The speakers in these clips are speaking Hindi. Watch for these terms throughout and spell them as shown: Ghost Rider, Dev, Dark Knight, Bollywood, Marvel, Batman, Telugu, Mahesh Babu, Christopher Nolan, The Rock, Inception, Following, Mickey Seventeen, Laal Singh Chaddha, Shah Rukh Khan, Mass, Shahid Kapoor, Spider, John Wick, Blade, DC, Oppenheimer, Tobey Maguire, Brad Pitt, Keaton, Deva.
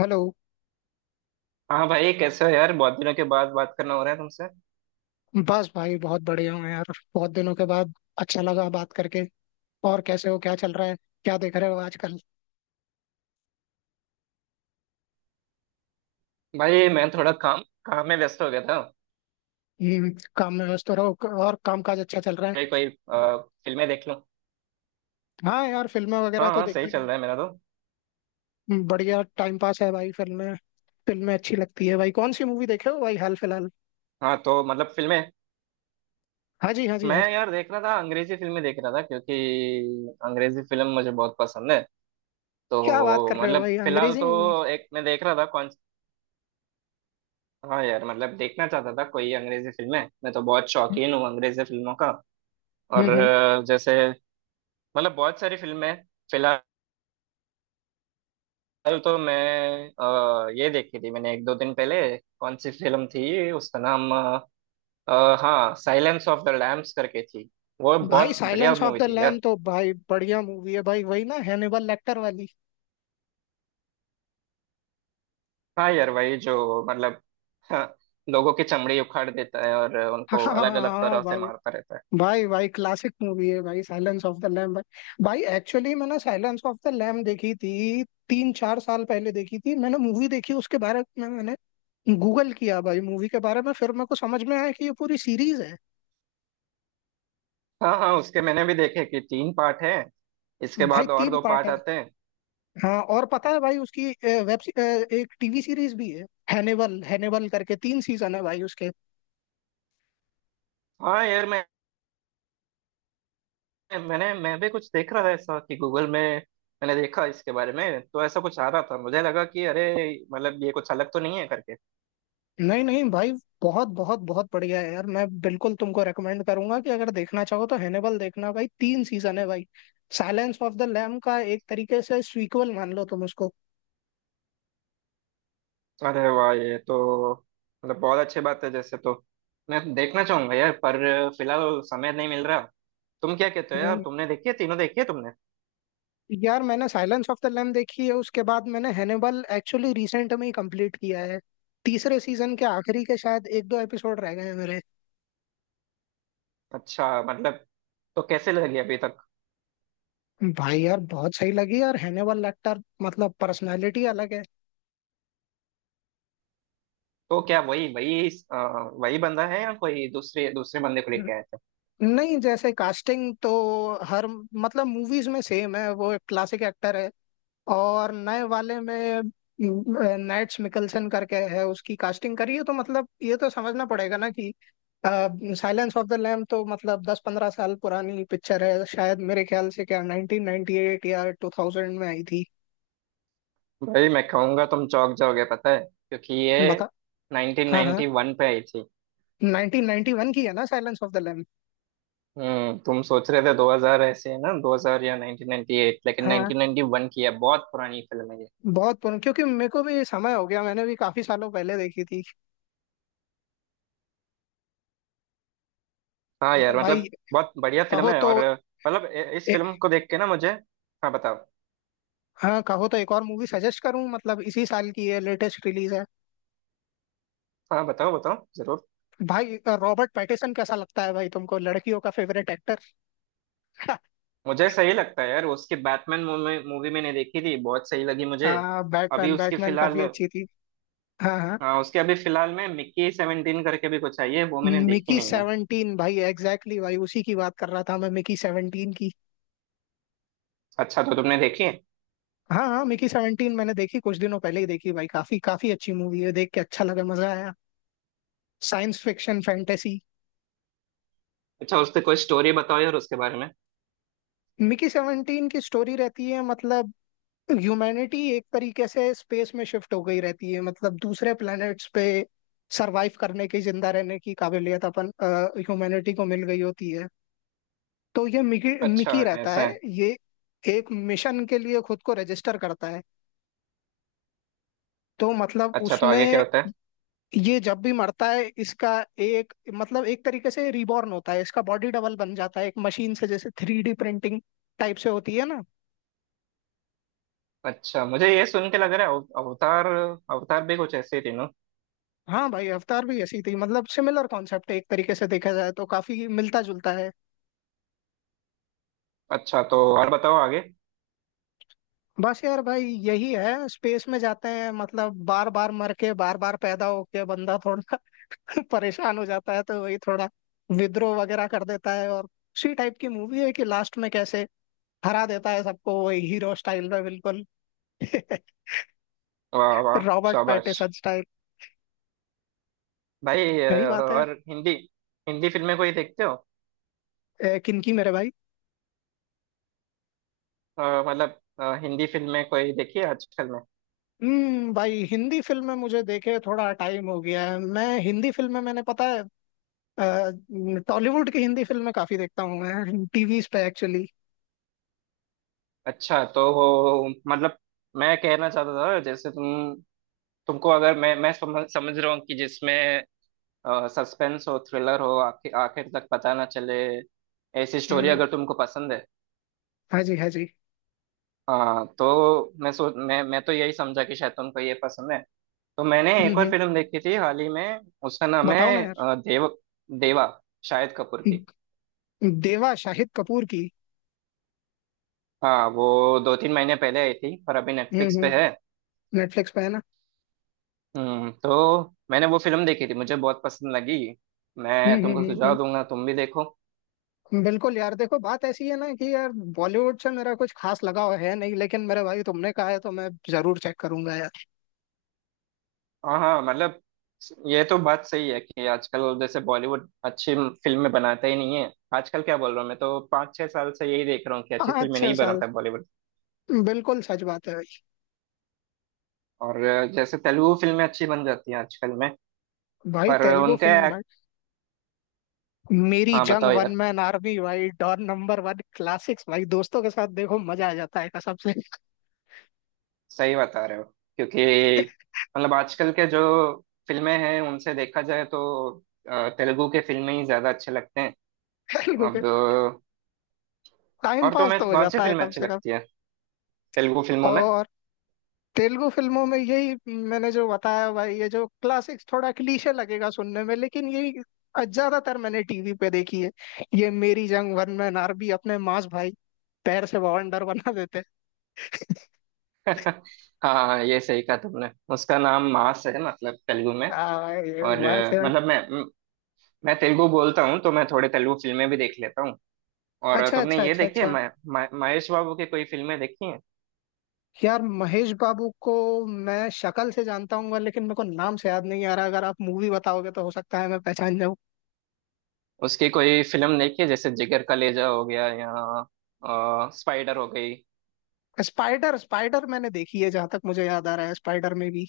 हेलो। हाँ भाई कैसे हो यार? बहुत दिनों के बाद बात करना हो रहा है तुमसे। बस भाई बहुत बढ़िया हूँ यार। बहुत दिनों के बाद अच्छा लगा बात करके। और कैसे हो, क्या चल रहा है? क्या देख रहे हो आजकल? भाई मैं थोड़ा काम काम में व्यस्त हो गया था। हम्म, काम में व्यस्त रहो। और काम काज अच्छा चल रहा है? भाई कोई फिल्में देख लूं। हाँ यार, फिल्में वगैरह हाँ तो हाँ, सही देखते ही चल रहा रहते है मेरा तो। हैं। बढ़िया टाइम पास है भाई फिल्में। फिल्में अच्छी लगती है भाई, कौन सी मूवी देखे हो भाई हाल फिलहाल? हाँ तो मतलब फिल्में, हाँ जी, हाँ जी, मैं हाँ जी। यार देख रहा था, अंग्रेजी फिल्में देख रहा था क्योंकि अंग्रेजी फिल्म मुझे बहुत पसंद है। क्या बात तो कर रहे हो मतलब भाई, फिलहाल अंग्रेजी मूवी? तो एक मैं देख रहा था कौन। हाँ यार मतलब देखना चाहता था कोई अंग्रेजी फिल्में, मैं तो बहुत शौकीन हूँ अंग्रेजी फिल्मों का। हम्म और हम्म। जैसे मतलब बहुत सारी फिल्में हैं। फिलहाल कल तो मैं ये देखी थी मैंने एक दो दिन पहले। कौन सी फिल्म थी उसका नाम हाँ, साइलेंस ऑफ द लैम्स करके थी। वो भाई बहुत बढ़िया साइलेंस ऑफ मूवी द थी लैम यार। तो भाई बढ़िया मूवी है भाई। वही ना, हैनिबल लेक्टर वाली? हाँ यार वही जो मतलब, हाँ, लोगों की चमड़ी उखाड़ देता है और उनको हाँ हाँ अलग हाँ, अलग हाँ, तरह से भाई। मारता रहता है। भाई भाई, क्लासिक मूवी है भाई साइलेंस ऑफ द लैम भाई। भाई एक्चुअली मैंने साइलेंस ऑफ द लैम देखी थी, 3-4 साल पहले देखी थी मैंने मूवी, देखी उसके बारे में मैंने गूगल किया भाई मूवी के बारे में, फिर मेरे को समझ में आया कि ये पूरी सीरीज है। हाँ हाँ, उसके मैंने भी देखे कि तीन पार्ट हैं, इसके भाई बाद और तीन दो पार्ट पार्ट है। आते हैं। हाँ, और पता है भाई उसकी वेब, एक टीवी सीरीज भी है। हैनिवल हैनिवल करके 3 सीजन है भाई उसके। हाँ यार मैं, मैं भी कुछ देख रहा था ऐसा कि गूगल में मैंने देखा, इसके बारे में तो ऐसा कुछ आ रहा था, मुझे लगा कि अरे मतलब ये कुछ अलग तो नहीं है करके। नहीं नहीं भाई, बहुत बहुत बहुत बढ़िया है यार। मैं बिल्कुल तुमको रेकमेंड करूंगा कि अगर देखना चाहो तो हैनिबल देखना भाई, 3 सीजन है भाई। साइलेंस ऑफ द लैम का एक तरीके से सीक्वल मान लो तुम उसको। अरे वाह, ये तो मतलब बहुत अच्छी बात है जैसे तो, मैं देखना चाहूंगा यार, पर फिलहाल समय नहीं मिल रहा। तुम क्या कहते हो यार? हम्म। तुमने देखी है? तीनों देखी है तुमने? यार मैंने साइलेंस ऑफ द लैम देखी है, उसके बाद मैंने हैनिबल एक्चुअली रिसेंट में ही कंप्लीट किया है। तीसरे सीजन के आखिरी के शायद 1-2 एपिसोड रह गए हैं मेरे। अच्छा मतलब, तो कैसे लगी अभी तक? भाई यार बहुत सही लगी यार, हैनिबल लेक्टर मतलब पर्सनालिटी अलग तो क्या वही वही वही बंदा है या कोई दूसरे दूसरे बंदे को है। लेके आया? नहीं, जैसे कास्टिंग तो हर मतलब मूवीज में सेम है, वो एक क्लासिक एक्टर है। और नए वाले में नैट्स मिकलसन करके है, उसकी कास्टिंग करी है। तो मतलब ये तो समझना पड़ेगा ना कि साइलेंस ऑफ द लैम तो मतलब 10-15 साल पुरानी पिक्चर है शायद, मेरे ख्याल से क्या 1998 या 2000 में आई थी? भाई मैं कहूंगा तुम चौंक जाओगे पता है, क्योंकि ये बता। हाँ हाँ, 1991 पे आई थी। 1991 की है ना साइलेंस ऑफ द लैम? तुम सोच रहे थे 2000, ऐसे है ना? 2000 या 1998 लेकिन हाँ, 1991 की है, बहुत पुरानी फिल्म है ये। बहुत पुरानी, क्योंकि मेरे को भी समय हो गया, मैंने भी काफी सालों पहले देखी थी। हाँ और यार भाई मतलब बहुत बढ़िया फिल्म कहो है, तो और मतलब इस ए, फिल्म को देख के ना मुझे, हाँ बताओ। हाँ कहो तो एक और मूवी सजेस्ट करूं, मतलब इसी साल की है, लेटेस्ट रिलीज है। हाँ, बताओ बताओ जरूर। भाई रॉबर्ट पैटिसन कैसा लगता है भाई तुमको, लड़कियों का फेवरेट एक्टर? मुझे सही लगता है यार, उसकी बैटमैन मूवी मूवी मैंने देखी थी, बहुत सही लगी मुझे। हाँ, अभी बैटमैन उसकी बैटमैन फिलहाल, काफी अच्छी थी। हाँ हाँ, हाँ उसके अभी फिलहाल में मिक्की सेवेंटीन करके भी कुछ आई है, वो मैंने देखी मिकी नहीं है। सेवनटीन भाई, एग्जैक्टली exactly भाई, उसी की बात कर रहा था मैं, मिकी 17 की। अच्छा तो तुमने देखी है? हाँ हाँ, मिकी सेवनटीन मैंने देखी, कुछ दिनों पहले ही देखी भाई, काफी काफी अच्छी मूवी है, देख के अच्छा लगा, मजा आया। Science fiction fantasy. अच्छा, उससे कोई स्टोरी बताओ यार उसके बारे में। मिकी 17 की स्टोरी रहती है मतलब, ह्यूमैनिटी एक तरीके से स्पेस में शिफ्ट हो गई रहती है, मतलब दूसरे प्लैनेट्स पे सरवाइव करने की, जिंदा रहने की काबिलियत अपन ह्यूमैनिटी को मिल गई होती है। तो ये मिकी, अच्छा। मिकी रहता ऐसा है। है। ये एक मिशन के लिए खुद को रजिस्टर करता है। तो मतलब अच्छा, तो आगे क्या उसमें, होता है? ये जब भी मरता है इसका, एक मतलब एक तरीके से रिबॉर्न होता है, इसका बॉडी डबल बन जाता है एक मशीन से, जैसे थ्री डी प्रिंटिंग टाइप से होती है ना। अच्छा, मुझे ये सुन के लग रहा है अवतार, अवतार भी कुछ ऐसे ही थे ना। हाँ भाई, अवतार भी ऐसी थी, मतलब सिमिलर कॉन्सेप्ट है, एक तरीके से देखा जाए तो काफी मिलता जुलता है। अच्छा, तो और बताओ आगे। बस यार भाई यही है, स्पेस में जाते हैं, मतलब बार बार मर के बार बार पैदा होके बंदा थोड़ा परेशान हो जाता है, तो वही थोड़ा विद्रोह वगैरह कर देता है, और उसी टाइप की मूवी है कि लास्ट में कैसे हरा देता है सबको वही, हीरो स्टाइल में बिल्कुल। वाह वाह। रॉबर्ट शाबाश। पैटिसन स्टाइल, भाई यही बात है। और हिंदी, हिंदी फिल्में कोई देखते हो? किनकी मेरे भाई? अ, मतलब हिंदी फिल्में कोई देखी है आजकल में? भाई हिंदी फिल्में मुझे देखे थोड़ा टाइम हो गया है, मैं हिंदी फिल्में मैंने पता है, अ, टॉलीवुड की हिंदी फिल्में काफी देखता हूँ मैं, टीवीज पे एक्चुअली। अच्छा तो वो मतलब मैं कहना चाहता था, जैसे तुम, तुमको अगर मैं समझ समझ रहा हूँ कि जिसमें सस्पेंस हो, थ्रिलर हो, आखिर आखिर तक पता ना चले, ऐसी स्टोरी अगर तुमको पसंद है। हाँ जी, हाँ जी। हाँ तो मैं सोच, मैं तो यही समझा कि शायद तुमको ये पसंद है। तो मैंने हम्म एक और हम्म फिल्म देखी थी हाल ही में, उसका नाम बताओ ना है यार। देव, देवा, शाहिद कपूर की। देवा शाहिद कपूर की। हाँ, वो दो तीन महीने पहले आई थी पर अभी हम्म नेटफ्लिक्स पे हम्म है। नेटफ्लिक्स पे है ना? तो मैंने वो फिल्म देखी थी, मुझे बहुत पसंद लगी, हम्म मैं तुमको हम्म हम्म सुझाव दूंगा, तुम भी देखो। बिल्कुल यार, देखो बात ऐसी है ना कि यार, बॉलीवुड से मेरा कुछ खास लगाव है नहीं, लेकिन मेरे भाई तुमने कहा है तो मैं जरूर चेक करूंगा यार। हाँ हाँ, मतलब ये तो बात सही है कि आजकल जैसे बॉलीवुड अच्छी फिल्में बनाता ही नहीं है। आजकल क्या बोल रहा हूँ, मैं तो पाँच छह साल से यही देख रहा हूँ कि अच्छी पाँच फिल्में छह नहीं साल बनाता बॉलीवुड। बिल्कुल सच बात है भाई। और जैसे तेलुगु फिल्में अच्छी बन जाती हैं आजकल में, भाई पर तेलुगु उनके फिल्म भाई, मेरी हाँ जंग बताओ वन यार, मैन आर्मी भाई, डॉन नंबर वन, क्लासिक्स भाई, दोस्तों के साथ देखो मजा आ जाता है कसम से। सही बता रहे हो, क्योंकि मतलब आजकल के जो फिल्में हैं उनसे देखा जाए तो तेलुगु के फिल्में ही ज्यादा अच्छे लगते हैं तेलुगु अब। के टाइम और पास तुम्हें तो हो कौन सी जाता है फिल्म कम अच्छी से कम। लगती है तेलुगु फिल्मों में? और तेलुगु फिल्मों में यही, मैंने जो बताया भाई, ये जो क्लासिक्स, थोड़ा क्लीशे लगेगा सुनने में लेकिन यही ज्यादातर मैंने टीवी पे देखी है। ये मेरी जंग वन में नारबी अपने मांस भाई पैर से बाउंडर बना देते हैं। हाँ, ये सही कहा तुमने, उसका नाम मास है मतलब तेलुगु में। आ, ये और बात है भाई। मतलब मैं तेलुगु बोलता हूँ, तो मैं थोड़े तेलुगु फिल्में भी देख लेता हूँ। और अच्छा, तुमने अच्छा, ये अच्छा, देखी है अच्छा। महेश बाबू की कोई फिल्में देखी हैं? यार महेश बाबू को मैं शक्ल से जानता हूँ, लेकिन मेरे को नाम से याद नहीं आ रहा, अगर आप मूवी बताओगे तो हो सकता है मैं पहचान जाऊँ। उसकी कोई फिल्म देखी है जैसे जिगर कलेजा हो गया या स्पाइडर हो गई? स्पाइडर, स्पाइडर मैंने देखी है, जहां तक मुझे याद आ रहा है, स्पाइडर में भी।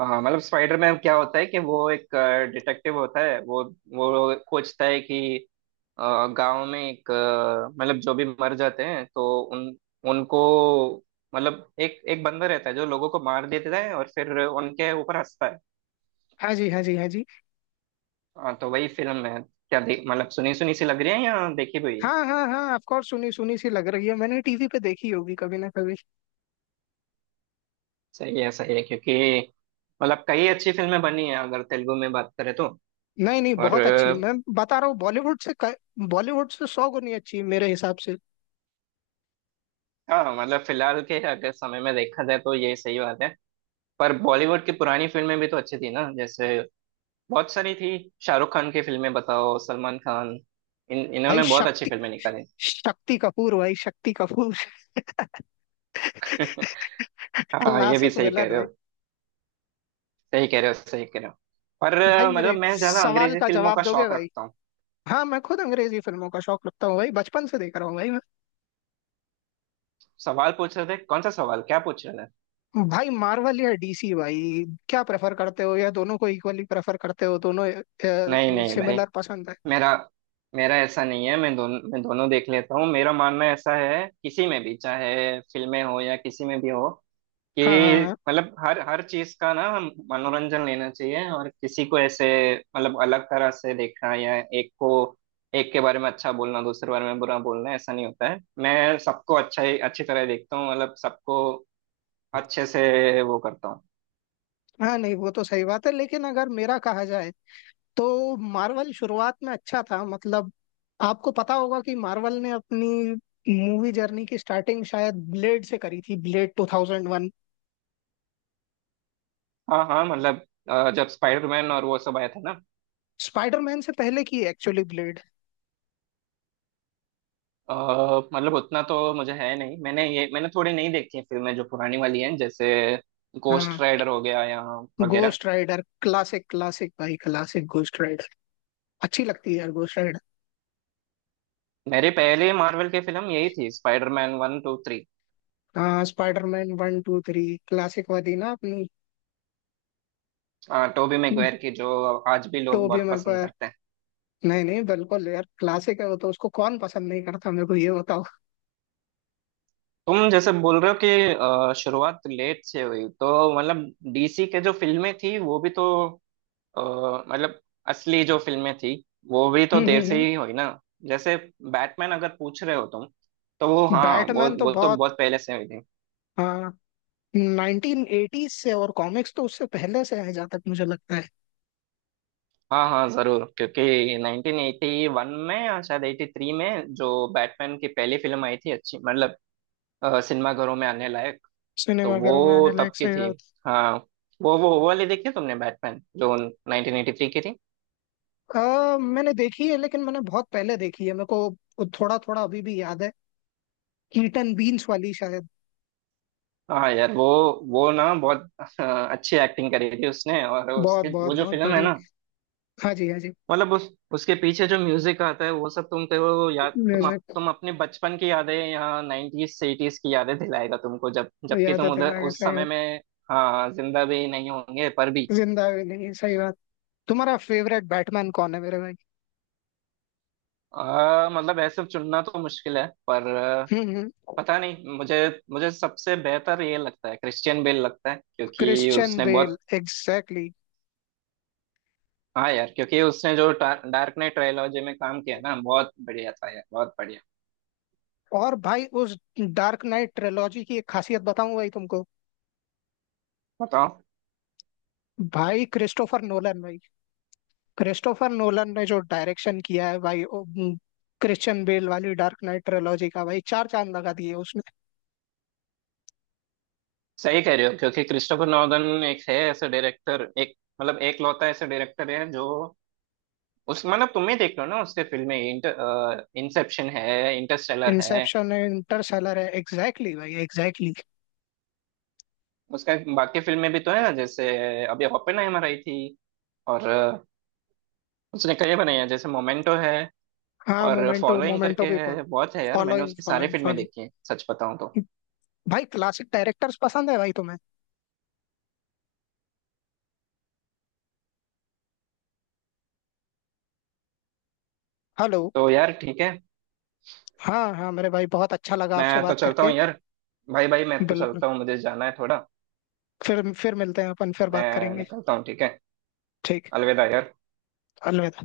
हाँ, मतलब स्पाइडर में क्या होता है, कि वो एक डिटेक्टिव होता है, वो खोजता है कि गांव में एक मतलब जो भी मर जाते हैं, तो उन उनको मतलब एक एक बंदा रहता है जो लोगों को मार देता है और फिर उनके ऊपर हंसता है। हाँ जी, हाँ जी, हाँ जी। हाँ तो वही फिल्म है। क्या देख मतलब, सुनी सुनी सी लग रही है या देखी हुई है? हाँ हाँ हाँ, ऑफ कोर्स, सुनी सुनी सी लग रही है, मैंने टीवी पे देखी होगी कभी ना कभी। सही है, सही है, क्योंकि मतलब कई अच्छी फिल्में बनी है अगर तेलुगु में बात करें तो। नहीं नहीं, और बहुत अच्छी मैं बता रहा हूँ, बॉलीवुड से 100 गुनी अच्छी है मेरे हिसाब से। हाँ मतलब फिलहाल के अगर समय में देखा जाए तो ये सही बात है, पर बॉलीवुड की पुरानी फिल्में भी तो अच्छी थी ना, जैसे बहुत सारी थी, शाहरुख खान की फिल्में, बताओ सलमान खान, इन भाई इन्होंने बहुत अच्छी शक्ति फिल्में निकाली। शक्ति कपूर भाई, शक्ति कपूर। हाँ, ये भी क्लासिक सही विलन कह रहे भाई। हो, सही कह रहे हो, सही कह रहे हो। पर भाई मतलब मेरे मैं ज्यादा सवाल अंग्रेजी का फिल्मों जवाब का दोगे शौक भाई? रखता हूँ। हाँ, मैं खुद अंग्रेजी फिल्मों का शौक रखता हूँ भाई, बचपन से देख रहा हूँ भाई मैं। सवाल पूछ रहे थे, कौन सा सवाल, क्या पूछ रहे थे? भाई मार्वल या डीसी भाई, क्या प्रेफर करते हो, या दोनों को इक्वली प्रेफर करते हो, दोनों नहीं नहीं भाई, सिमिलर पसंद है? मेरा मेरा ऐसा नहीं है, मैं दोनों देख लेता हूँ, मेरा मानना ऐसा है किसी में भी, चाहे फिल्में हो या किसी में भी हो, कि हाँ हाँ हाँ। मतलब हर हर चीज का ना हम मनोरंजन लेना चाहिए, और किसी को ऐसे मतलब अलग तरह से देखना, या एक को, एक के बारे में अच्छा बोलना दूसरे बारे में बुरा बोलना, ऐसा नहीं होता है। मैं सबको अच्छा ही, अच्छी तरह देखता हूँ, मतलब सबको अच्छे से वो करता हूँ। हाँ, नहीं वो तो सही बात है, लेकिन अगर मेरा कहा जाए तो मार्वल शुरुआत में अच्छा था मतलब, आपको पता होगा कि मार्वल ने अपनी मूवी जर्नी की स्टार्टिंग शायद ब्लेड से करी थी, ब्लेड 2001। हाँ हाँ, मतलब जब स्पाइडरमैन और वो सब आया था ना। स्पाइडरमैन से पहले की एक्चुअली ब्लेड। अ, मतलब उतना तो मुझे है नहीं, मैंने ये मैंने थोड़ी नहीं देखी हैं फिल्में जो पुरानी वाली हैं, जैसे गोस्ट हाँ, राइडर हो गया या वगैरह। गोस्ट राइडर क्लासिक, क्लासिक भाई, क्लासिक गोस्ट राइडर, अच्छी लगती है यार गोस्ट राइडर। मेरे पहले मार्वल की फिल्म यही थी, स्पाइडरमैन वन टू थ्री, हाँ, Spiderman one two three, classic वाली ना, अपनी टोबी मैguire की, जो आज भी लोग टोबी बहुत पसंद मैगवायर। करते हैं। नहीं नहीं, बिल्कुल यार, क्लासिक है वो तो, उसको कौन पसंद नहीं करता, मेरे को ये बताओ। तुम जैसे बोल रहे हो कि शुरुआत लेट से हुई, तो मतलब डीसी के जो फिल्में थी वो भी तो अ, मतलब असली जो फिल्में थी वो भी तो देर से ही हुई ना, जैसे बैटमैन अगर पूछ रहे हो तुम, तो वो, हाँ, बैटमैन तो वो तो बहुत, बहुत पहले से हुई थी। हाँ, 1980s से, और कॉमिक्स तो उससे पहले से है जहाँ तक मुझे लगता है। हाँ हाँ जरूर, क्योंकि 1981 में या शायद 83 में जो बैटमैन की पहली फिल्म आई थी अच्छी, मतलब सिनेमा घरों में आने लायक, तो सिनेमाघरों में वो आने तब लायक की से। थी। हाँ, वो वाली देखी है तुमने, बैटमैन जो 1983 की थी? मैंने देखी है, लेकिन मैंने बहुत पहले देखी है, मेरे को थोड़ा थोड़ा अभी भी याद है, कीटन बीन्स वाली शायद। हाँ यार वो ना बहुत अच्छी एक्टिंग करी थी उसने, और बहुत उसके बहुत वो जो बहुत फिल्म है बड़ी। ना, हाँ जी, हाँ जी। मतलब उस उसके पीछे जो म्यूजिक आता है, वो सब तुम कहो याद, तुम म्यूजिक अपने बचपन की यादें, या नाइन्टीज से 80s की यादें दिलाएगा तुमको, जब जबकि याद है, तुम उधर तेरा उस कैसा है? समय में हाँ जिंदा भी नहीं होंगे पर भी। जिंदा भी नहीं, सही बात। तुम्हारा फेवरेट बैटमैन कौन है मेरे भाई? मतलब ऐसे चुनना तो मुश्किल है, पर हम्म हम्म पता नहीं मुझे, मुझे सबसे बेहतर ये लगता है, क्रिश्चियन बेल लगता है, क्योंकि क्रिश्चियन उसने बेल, बहुत, एग्जैक्टली। हाँ यार, क्योंकि उसने जो डार्क नाइट ट्रायलॉजी में काम किया ना बहुत बढ़िया था यार, बहुत बढ़िया। और भाई उस डार्क नाइट ट्रिलॉजी की एक खासियत बताऊं भाई तुमको? बताओ। भाई क्रिस्टोफर नोलन भाई, क्रिस्टोफर नोलन ने जो डायरेक्शन किया है भाई, क्रिश्चियन बेल वाली डार्क नाइट ट्रिलॉजी का भाई चार चांद लगा दिए उसने। सही कह रहे हो, क्योंकि क्रिस्टोफर नॉलन एक है ऐसे डायरेक्टर, एक मतलब एक लौता ऐसे डायरेक्टर है, जो उस मतलब तुम ही देख लो ना उसके फिल्में, इंटर, इंसेप्शन है, इंटरस्टेलर है, इंसेप्शन है, इंटरस्टेलर है, एग्जैक्टली exactly भाई, एग्जैक्टली exactly. उसका बाकी फिल्में भी तो है ना, जैसे अभी ओपेनहाइमर आई थी, और उसने कई बनाई है, जैसे मोमेंटो है हाँ, और मोमेंटो, फॉलोइंग मोमेंटो करके भी। है, बहुत है यार, मैंने फॉलोइंग, उसकी सारी फॉलोइंग, फिल्में फॉलोइंग। देखी हैं सच बताऊं तो। भाई क्लासिक डायरेक्टर्स पसंद है भाई तुम्हें? हेलो। तो यार ठीक है, हाँ हाँ मेरे भाई, बहुत अच्छा लगा आपसे मैं तो बात चलता करके। हूँ यार, भाई भाई मैं तो बिल्कुल। चलता हूँ, मुझे जाना है थोड़ा, फिर मिलते हैं, अपन फिर बात मैं करेंगे। निकलता हूँ, ठीक है, ठीक। अलविदा यार। अलविदा।